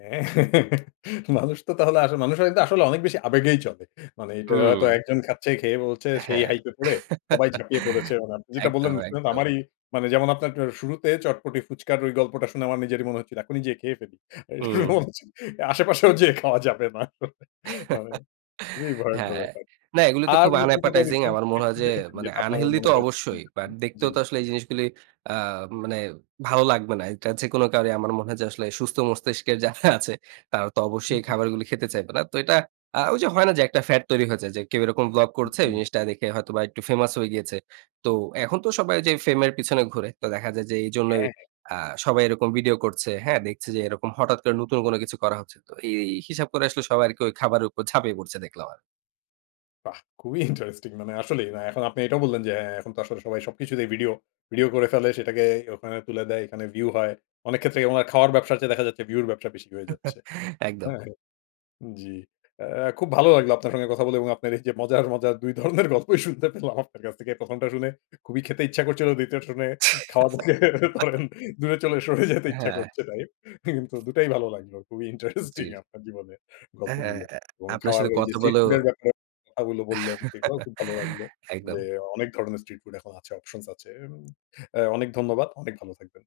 হ্যাঁ, মানুষ তো তাহলে আসলে মানুষ হয়ত আসলে অনেক বেশি আবেগেই চলে। মানে এটা হয়তো হুম। একজন খাচ্ছে, খেয়ে বলছে। সেই হ্যাঁ। হাইপ এ পড়ে সবাই ঝাঁপিয়ে পড়েছে। মানে আপনি যেটা বললেন একদম, শুনে তো একদম। আমারই, মানে যেমন আপনার শুরুতে চটপটি ফুচকার ওই গল্পটা শুনে আমার নিজেরই মনে হচ্ছিল। এখনই যেয়ে খেয়ে ফেলি। হুম। আশেপাশেও যেয়ে খাওয়া যাবে না। খুবই ভয়ংকর হ্যাঁ। ব্যাপার। না এগুলো তো আর খুব নতুন কোথাও unappetizing। রিসেন্ট আমার মনে কিছু হয় যে দেখেছেন? মানে যেটা আপনার unhealthy মনে তো হয়েছে? অবশ্যই। বাট জ্বী, দেখতেও তো জ্বী। আসলে এই জিনিসগুলো আ মানে ভালো লাগবে না। এটা যেকোনো কাউরই আমার মনে হয় যে আসলে সুস্থ মস্তিষ্কের যারা আছে। তারা তো অবশ্যই এই খাবারগুলো খেতে চাইবে না। তো এটা আ ওই যে হয় না যে একটা ফ্যাট তৈরি হয়েছে। যে কেউ এরকম ভ্লগ করছে হুম। জিনিসটা দেখে হয়তোবা একটু ফেমাস হয়ে গিয়েছে। তো এখন তো সবাই যে ফেমের পিছনে ঘুরে। তো দেখা যায় যে এইজন্যই হ্যাঁ, হ্যাঁ। আ সবাই এরকম ভিডিও করছে। হ্যাঁ? দেখছে যে এরকম হঠাৎ করে নতুন কোন কিছু করা হচ্ছে। তো এই হিসাব করে আসলে সবাই আরকি ওই খাবারের উপর ঝাপিয়ে পড়ছে দেখলাম আর। বাহ! খুবই ইন্টারেস্টিং মানে আসলেই। এখন আপনি এটাও বললেন যে হ্যাঁ, এখন তো আসলে সবাই সবকিছুতেই ভিডিও ভিডিও করে ফেলে। সেটাকে ওখানে তুলে দেয়, এখানে ভিউ হয়। অনেক ক্ষেত্রে ওনার খাওয়ার ব্যবসার চেয়ে দেখা যাচ্ছে ভিউ এর ব্যবসা বেশি হয়ে যাচ্ছে। একদম। হ্যাঁ? জ্বী। এ খুব ভালো লাগলো আপনার সঙ্গে কথা বলে এবং আপনার এই যে মজার, মজার ২ ধরনের গল্পই শুনতে পেলাম আপনার কাছ থেকে। প্রথমটা শুনে খুবই খেতে ইচ্ছা করছিল। দ্বিতীয়টা শুনে খাওয়া ধরেন দূরে চলে সরে যেতে ইচ্ছা হ্যাঁ। করছে তাই। কিন্তু দুটাই ভালো লাগলো। খুবই ইন্টারেস্টিং জ্বী। আপনার জীবনে হ্যাঁ, গল্পগুলো এবং আপনার খাওয়ার সাথে ওই যে কথা স্ট্রিট বলেও ফুড এর ব্যাপারে কথাগুলো বললেন। সেগুলোও খুব ভালো লাগলো। যে একদম। অনেক ধরনের স্ট্রিট ফুড এখন আছে, অপশনস আছে। আ অনেক ধন্যবাদ, অনেক ভালো থাকবেন।